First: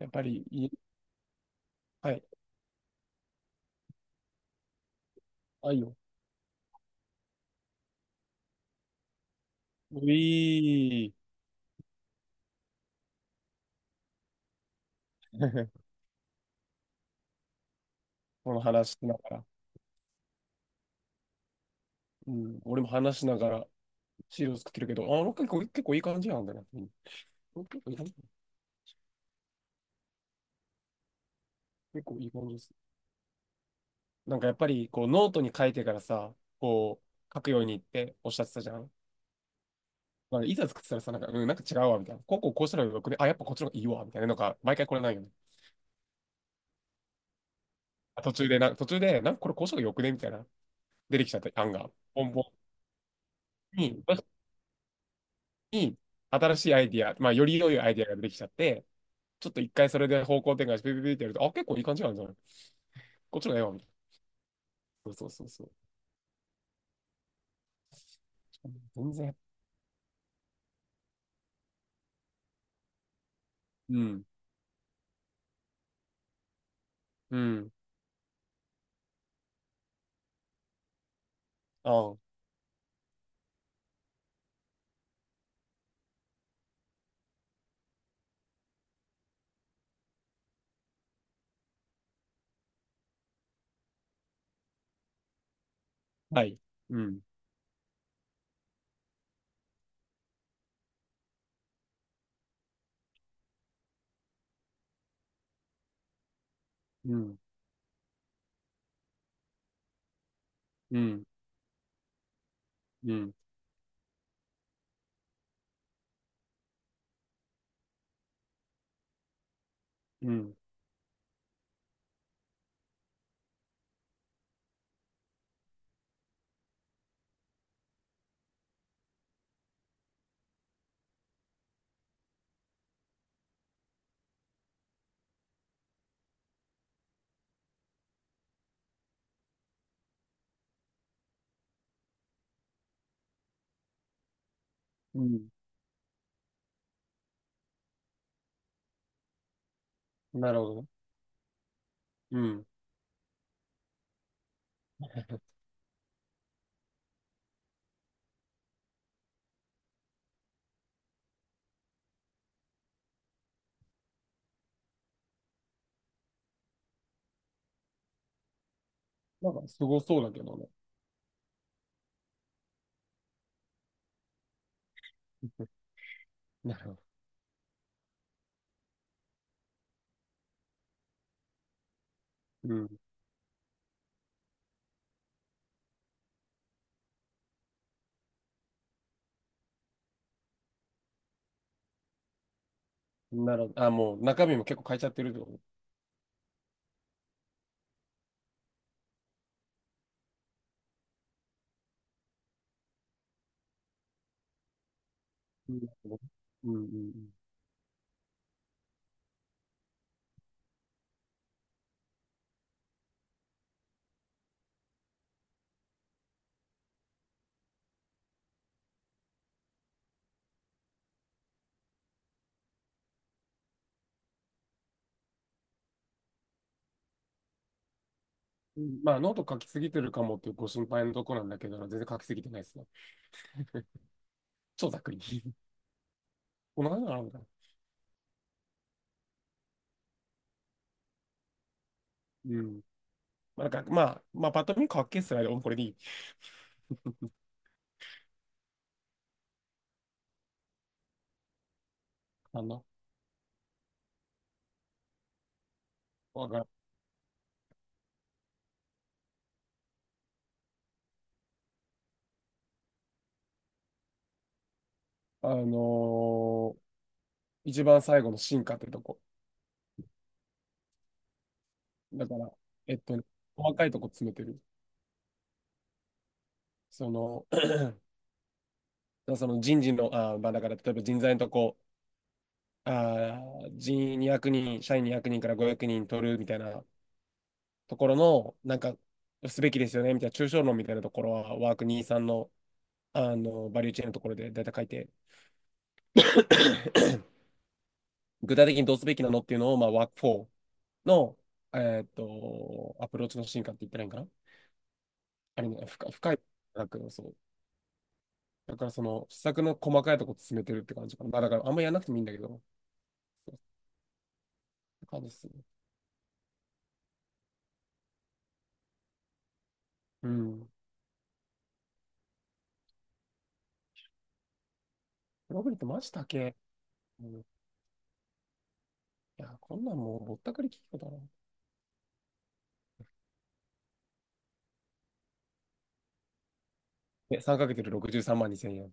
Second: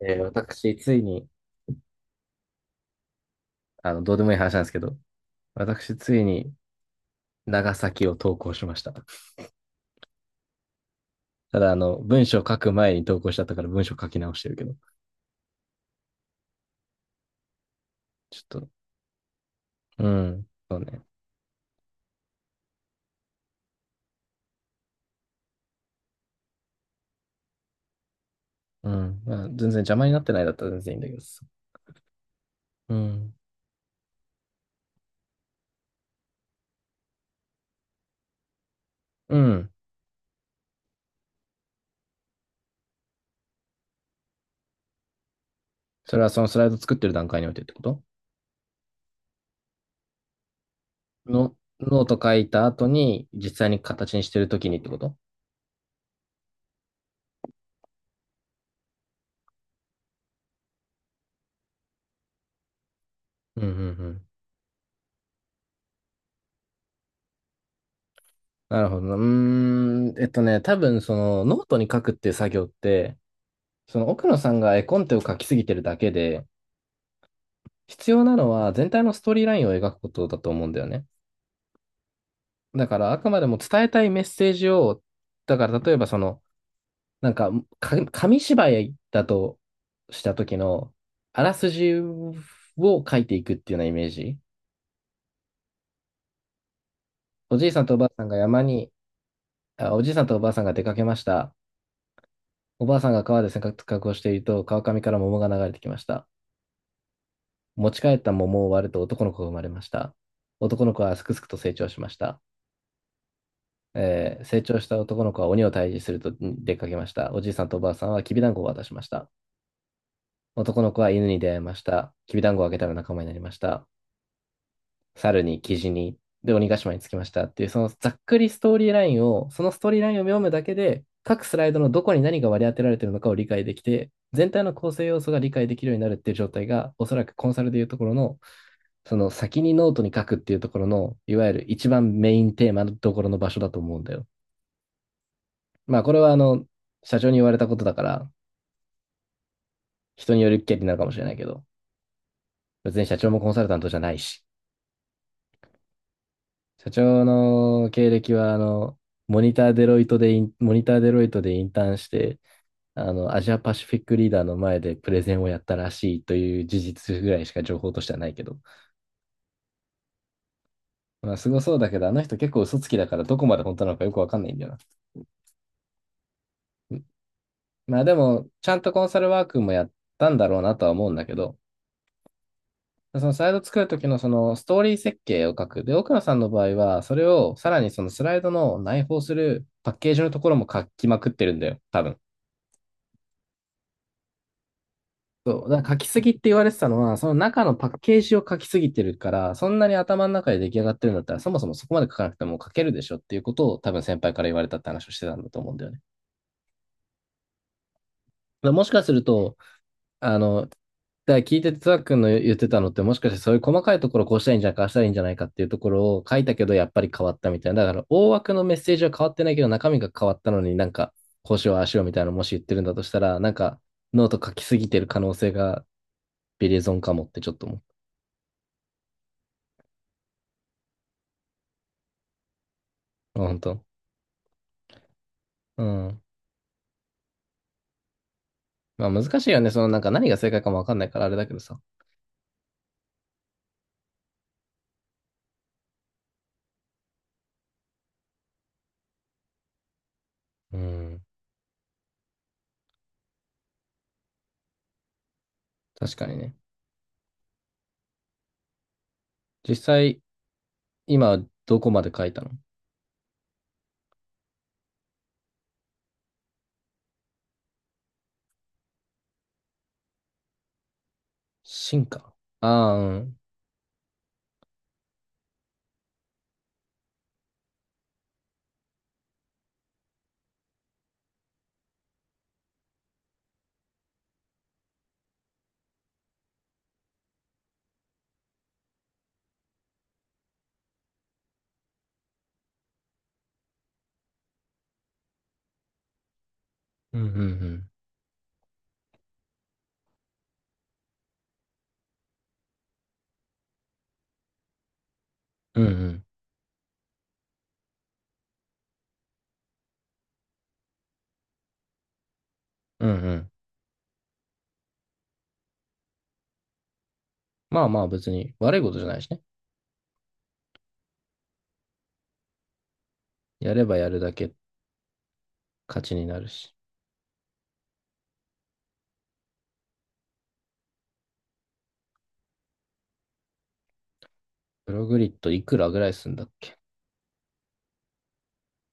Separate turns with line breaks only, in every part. やっぱり、
私、ついに、
はい。
どうでもいい話なんですけど、
あい
私、
よ。
ついに長崎を投稿しました。
うい
ただ、文章書く前に投稿しちゃったから文章書き直してるけど、
ー。
ちょっ
この
と、
話しながら。
うん、そうね。
うん。俺も話しながら資料作ってるけど、あ、なんか結構いい感じなんだな。うん。結構いい感じ
うん、まあ、全然邪魔になってないだったら全然いいんだけどさ。
結構いい感じです。
うん、
なんかやっぱり、こう、ノートに書いてからさ、こう、書くようにっておっしゃってたじゃん。
うん。
まあ、いざ作ってたらさ、なんか、うん、なんか違うわ、みたいな。こうこうこうしたらよくね。あ、やっぱこっちの方がいいわ、みたいな。なんか、毎回これないよね。
それはそのスライド作ってる段階においてってこと
途中で、なんかこれこうしたらよくね、みたいな。出てきちゃっ
の、
た案が。
ノート
ボ
書
ンボン。
いた後に、実際に
に
形にしてる時にってこと、
に、新しいアイディア、まあ、より良いアイディアが出てきちゃって、ちょっと一回それで方向転換して、ピピピってやると、あ、結構いい感じなんじゃない？こっちの
う
絵
ん、うん、
はみたい
うん。
な。そうそうそうそう。
なるほど
全
な。
然。
多分そのノートに書くっていう作業って、
う
その
ん、
奥野さんが絵コンテを描きすぎてるだけで、
うん、
必要なのは全体のストーリーラインを描くことだと思うんだよね。
ああ、
だからあくまでも伝えたいメッセージを、だから例えばその、なんか、か紙芝居だとした時の、あらすじを書いていくっていうようなイメージ。
はい。うん、
おじいさんとおばあさんが山に、あ、おじいさんとおばあさんが出かけました。おばあさんが川で洗濯をしていると、川上から桃が流れてきました。
うん、
持ち帰った桃を割ると男の子が生まれました。男の
う
子は
ん、
すくすくと成長しました。
うん、
成長した男の子は鬼を退治すると出かけました。おじいさんとおばあさんはきびだんごを渡しました。
うん、
男の子は犬に出会いました。きびだんごをあげたら仲間になりました。猿に、キジに、で、鬼ヶ島に着きましたっていう、そのざっくりストーリーラインを、そのストーリーラインを読むだけで、各スライドのどこに何が割り当てられているのかを理解できて、全体の構成要素が理解できるようになるっていう状態が、おそらくコンサルでいうところの、その先にノートに書くっていうところの、いわゆる一番メインテーマのところの場所だと思うんだよ。
うん。
まあ、これは社長に言われたことだから、人によ
なる
る
ほ
権
ど
利
ね。
なのかもしれないけど、
うん。
別に社長もコンサルタントじゃないし、社長の経歴は、モニターデロイトでインターンして、アジアパシフィックリーダーの前でプレゼンをやったらしいという事実ぐらいしか情報としてはないけど。
なんか、すごそうだけどね。
まあ、すごそうだけど、あの人結構嘘つきだからどこまで本当なのかよくわかんないんだよな。
なるほど。
まあでも、ちゃんとコンサルワークもやったんだろうなとは思うんだけど、
う
そのスライド作るときのそのストーリー設計を書く。で、奥野さんの場合は、それをさらにそのスライドの内包するパッケージのところも書きまくってるんだよ、多分。
ん。なるほど。あ、もう中身も結構変えちゃってるってことね？
そう。だから書きすぎって言われてたのは、その中のパッケージを書きすぎてるから、そんなに頭の中で出来上がってるんだったら、そもそもそこまで書かなくても書けるでしょっていうことを多分先輩から言われたって話をしてたんだと思
う
うん
ん。な
だ
る
よね。だか
ほどね。うん、うん、
らもしかすると、あの、だから聞いてて、つわくんの言ってたのって、もしかしてそういう細かいところこうしたらいいんじゃないか、ああしたらいいんじゃないかっていうところを書いたけど、やっぱり変わったみたいな。だから、大枠のメッセージは変わってないけど、中身が変わったのになんか、こうしよう、ああしようみたいなのもし言ってるんだとしたら、なんか、ノート書きすぎてる可能性がビリゾンかもってちょっと思
うん。まあ、ノート書きすぎてるかもっていうご心配のとこなんだけど、全然書きすぎてないですね。
う。あ本当。
超ざっくり。
うん。
同じなのかな？
まあ難しいよね。そのなんか何が正解かもわかんないからあれだけどさ。
うん。まあ、なんか、まあ、まあ、パッと見かっけえっすね。でもこれでいい。
うん。
あの、
確かに
わ
ね。
かる。
実際、今どこまで書いたの、
あのー一番最後の進化ってとこ。
進
だ
化。
から、
ああ、
えっ
う
とね、
ん。
細かいとこ詰めてる。その、その人事の、まあ、だから、例えば人材のとこ、あ200人、社員200人から500人取るみたいなところの、なんか、すべきですよね、みたいな、抽象論みたいなところは、ワークにじゅうさんの、あの、バリューチェーンのところで大体書いて、
うん うんうん。
具体的にどうすべきなのっていうのを、まあ、ワーク4の、えアプローチの進化って言ったらいいんかな。あれ
うん
ね、
う
深い
ん
深い。だけど、そう。だから、その、施策の細かいとこ進めてるって感じかな。まあ、だから、あんまやらなくてもいいんだけど、っ
うんうん。
て感じですね。
まあまあ別に悪いことじゃないしね。
うん。
やればやるだけ
プログリってマ
勝
ジ
ち
だ
になる
け。
し。
うん。いや、こんなんもうぼったくり聞くことだな。
プログリッドいくらぐらいすんだっけ、
で、3か月で63万2千円。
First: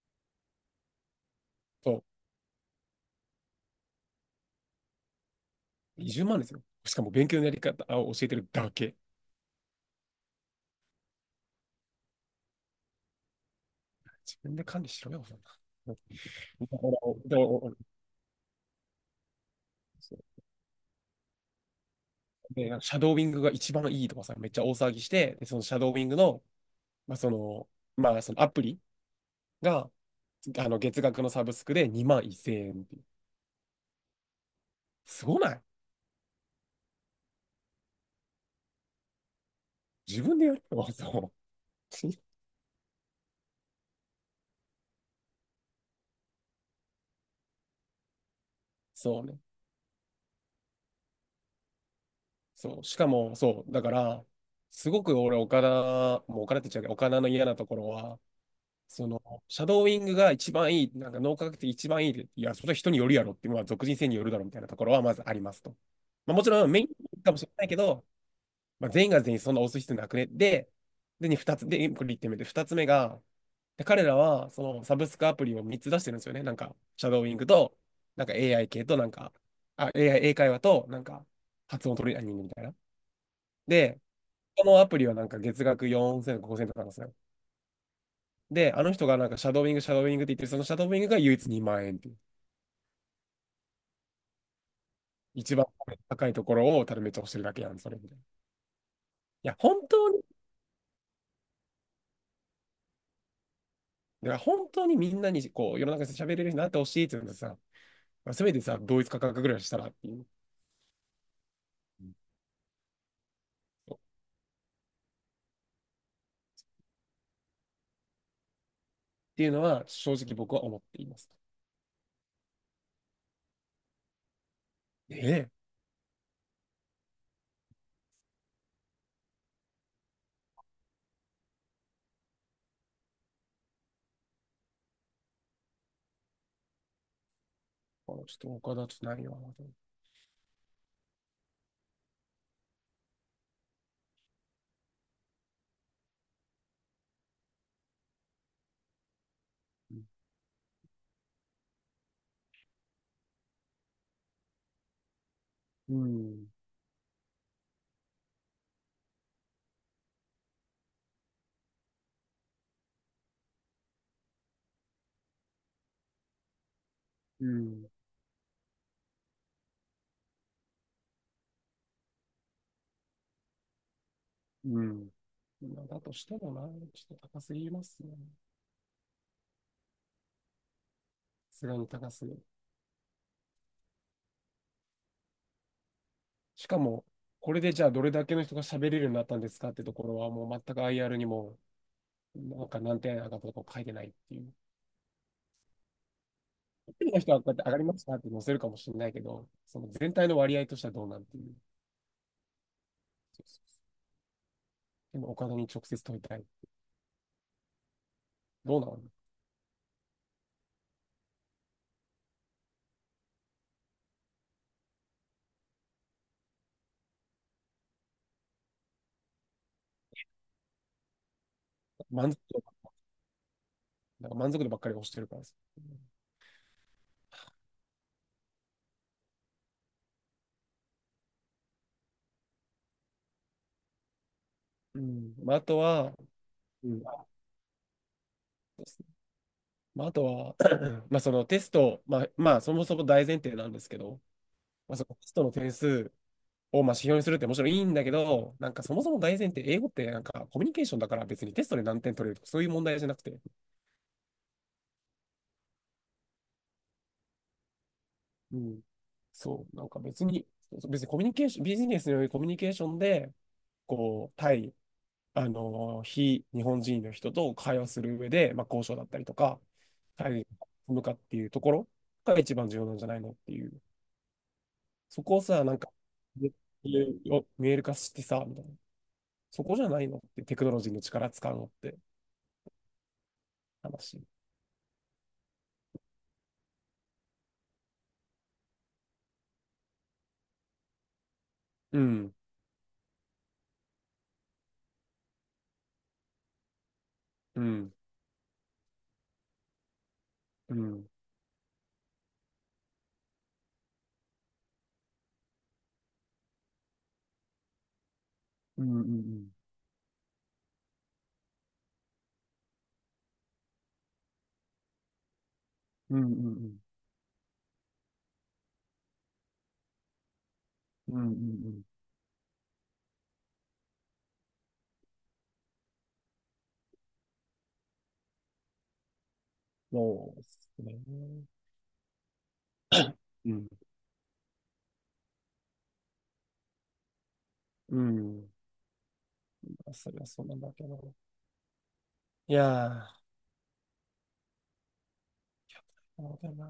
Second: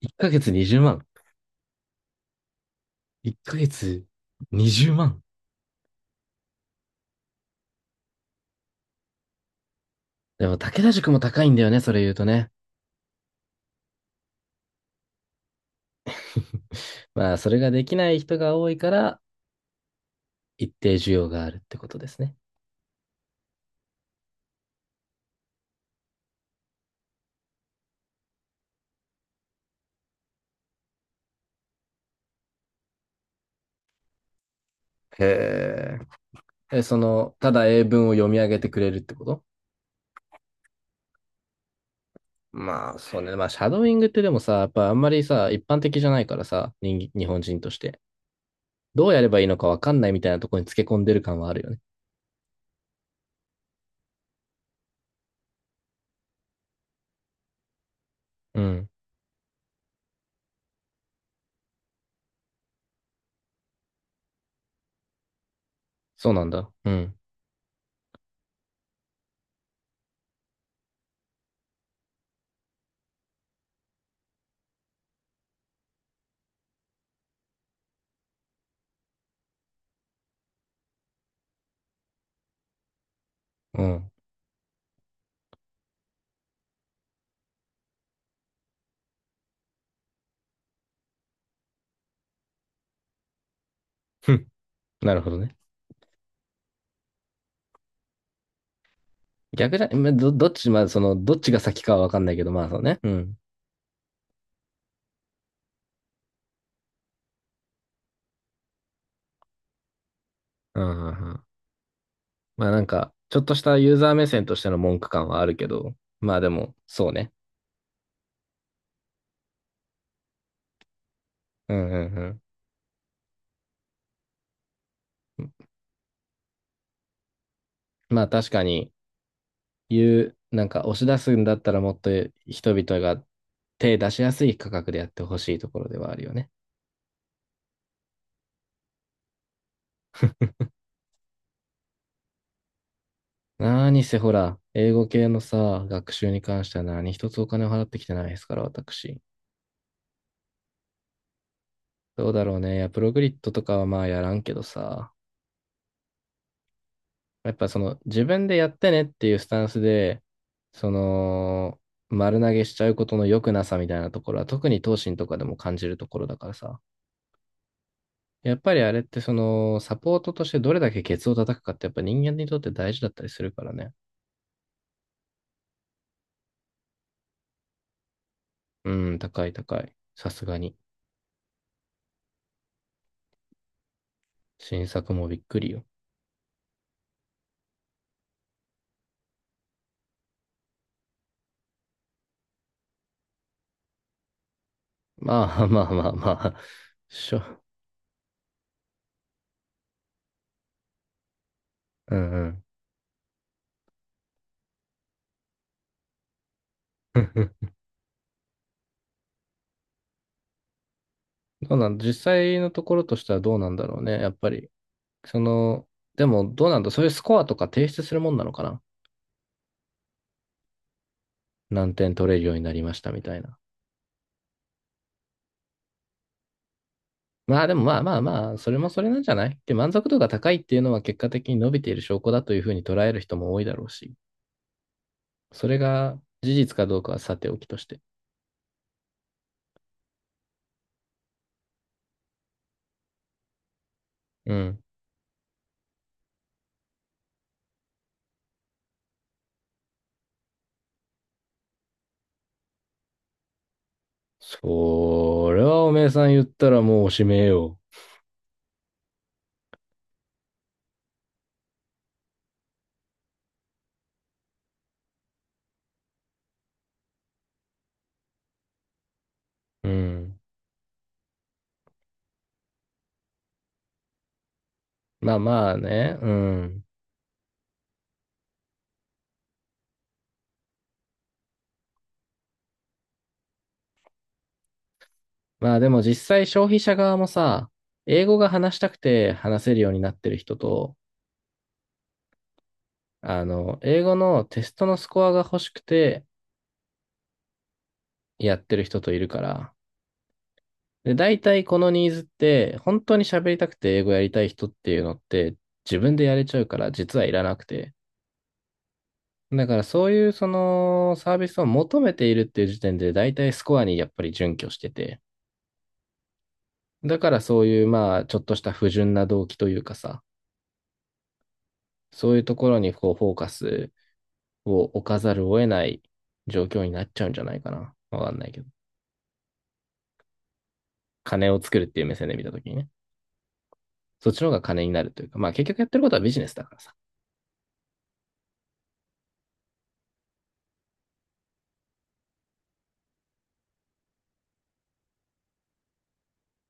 1ヶ月20万。
そう。
1ヶ月20万。
20万ですよ。しかも勉強のやり方を教えてるだけ。
でも武田塾も高いんだよね、それ言うとね。
自分で管理しろよ。
まあそれが できない人が多いから一定需要があるってことですね。
で、なんかシャドーウィングが一番いいとかさ、めっちゃ大騒ぎして、で、そのシャドーウィングの、まあ、その、まあ、そのアプリが、月額のサブスクで2万1000円っていう。
へ
すごない？
え。え、その、ただ英文を読み上げてくれるってこと、
自分でやるの？そう。
まあそうね。まあシャドウイングってでもさ、やっぱあんまりさ、一般的じゃないからさ、人、日本人として。どうや
そう
れば
ね。
いいのかわかんないみたいなところにつけ込んでる感はあるよね。
そう。しかも、そう。だから、すごく俺、岡田、もう岡田って言っちゃうけど、岡田の嫌なところは、
うん。
その、シャドーウィングが一番いい、なんか脳科学的一番いいって、いや、それは人によるやろって、まあ、俗人性によるだろみたいなところはまずありますと。
そ
ま
う
あ、も
なん
ちろ
だ。
んメイ
うん。
ンかもしれないけど、まあ、全員が全員そんな押す必要なくね。で、に二つ、で、これ1点目で、2つ目が、で彼らは、そのサブスクアプリを3つ出してるんですよね。なんか、シャドーイングと、なんか AI 系と、なんか、あ、AI、英会話と、なんか、発音トレーニングみたいな。
う
で、
ん。
このアプリはなんか月額4000、5000とかなんですよ。で、あの人がなんかシャドーイング、シャドーイングって言ってる、そのシャドーイングが唯一2万円っていう。
なるほど
一
ね。
番高いところをただめっちゃ押してるだけやん、それみたいな。いや、
逆じ
本
ゃ、
当
ん
に、
ど、どっち、まあ、その、どっちが先かはわかんないけど、まあそうね。うん。
だから本当にみんなにこう世の中で喋れるようになってほしいって言うんですさ、まあせめてさ、同一価格ぐらいしたらっていう。う
うんうんうん。
ん。
まあなんか、ちょっとしたユー
っ
ザー目線としての文句感はあるけど、まあでも、そうね。
ていうのは、正直僕は思っています。
うんうんうん。
ねえ
まあ確かに、言う、なんか押し出すんだったらもっと人々が手出しやすい価格でやってほしいところではあるよね。
ー。ちょっと他だとないよ
何せほら、英語系のさ、学習に関しては何一つお金を払ってきてないですから、私。
な。
どうだろうね。いや、プログリッドとかはまあやらんけどさ、
うん。
やっぱその自分でやってねっていうスタンスで、その、丸投げしちゃうことの良くなさみたいなところは、特に東進とかでも感じるところだからさ。
うん。
やっぱりあれってその、サポートとしてどれだけケツを叩くかってやっぱ人間にとって大事だったりするからね。
うん。だとしてもな、ちょっと高すぎますね。
うん、高い高い。さすがに。
さすがに高すぎる。
新作もびっくりよ。
しかも、これでじゃあどれだけの人が喋れるようになったんですかってところは、もう全く IR にも、なんか何点上がったとか書いてないっていう。
まあまあまあまあ、
一人の人
し
は
ょ、
こうやって上がりましたって載せるかもしれないけど、その全体の割合としてはどうなんてい
うんうん。
う。でもお金に直接問いたい。どうなの？
どうなん、実際のところとしてはどうなんだろうね、やっぱり。その、でもどうなんだ、そういうスコアとか提出するもんなのかな。何点取
満足
れるように
度、
なりましたみたいな。
なんか満足度ばっかり押してるからさ。
まあでもまあまあまあ、それもそれなんじゃないで、満足度が高いっていうのは結果的に伸びている証拠だというふうに捉える人も多いだろうし、
うん。まあ、あ
それ
とは、
が事実か
う
ど
ん。
うかは
そ
さておきとして。
うですね。まあ、あとは、まあ、そのテスト、まあ、まあ、そもそも大前提なんですけど、
うん。
まあ、そのテストの点数をまあ指標にするってもちろんいいんだけど、なんかそもそも大前提、英語ってなんかコミュニケーションだから別にテストで何点取れるとかそういう問題じゃなくて、
それはおめえさん言ったらもうおしめえよ。
うん。そう、なんか別にコミュニケーション、ビジネスによるコミュニケーションで、こう、対あの、非日本人の人と会話する上で、まあ、交渉だったりとか、
う
対
ん。
立すかっていうところが一番重要なんじゃないのっていう。そ
ま
こ
あ
をさ、
ま
な
あ
んか、
ね、うん。
見える化してさ、みたいな。そこじゃないのってテクノロジーの力使うのって話。
まあでも実際消費者側もさ、英語が話したくて話せるようになってる人と、
うん、
あの、英語のテストのスコアが欲しくて
うん、
やってる人といるから、
うん、
で、大体このニーズって、本当に喋りたくて英語やりたい人っていうのって、自分でやれちゃうから、実はいらなくて。
うん、うん、うん、
だからそういうそのサービスを求めているっていう時点で、大体スコアにやっぱり準拠してて、
うん、うん、
だからそういうまあ、ちょっとした不純な動機というかさ、
うん、うん、うん。
そういうところにこうフォーカスを置かざるを得ない状況になっちゃうんじゃないかな。わかんないけど。
そうですね。
金を作るっていう目線で見たときにね。
うん、
そっちの方が金になるというか、まあ結局やってることはビジネスだからさ。
うん。それはそうなんだけど。いやー、そうだな。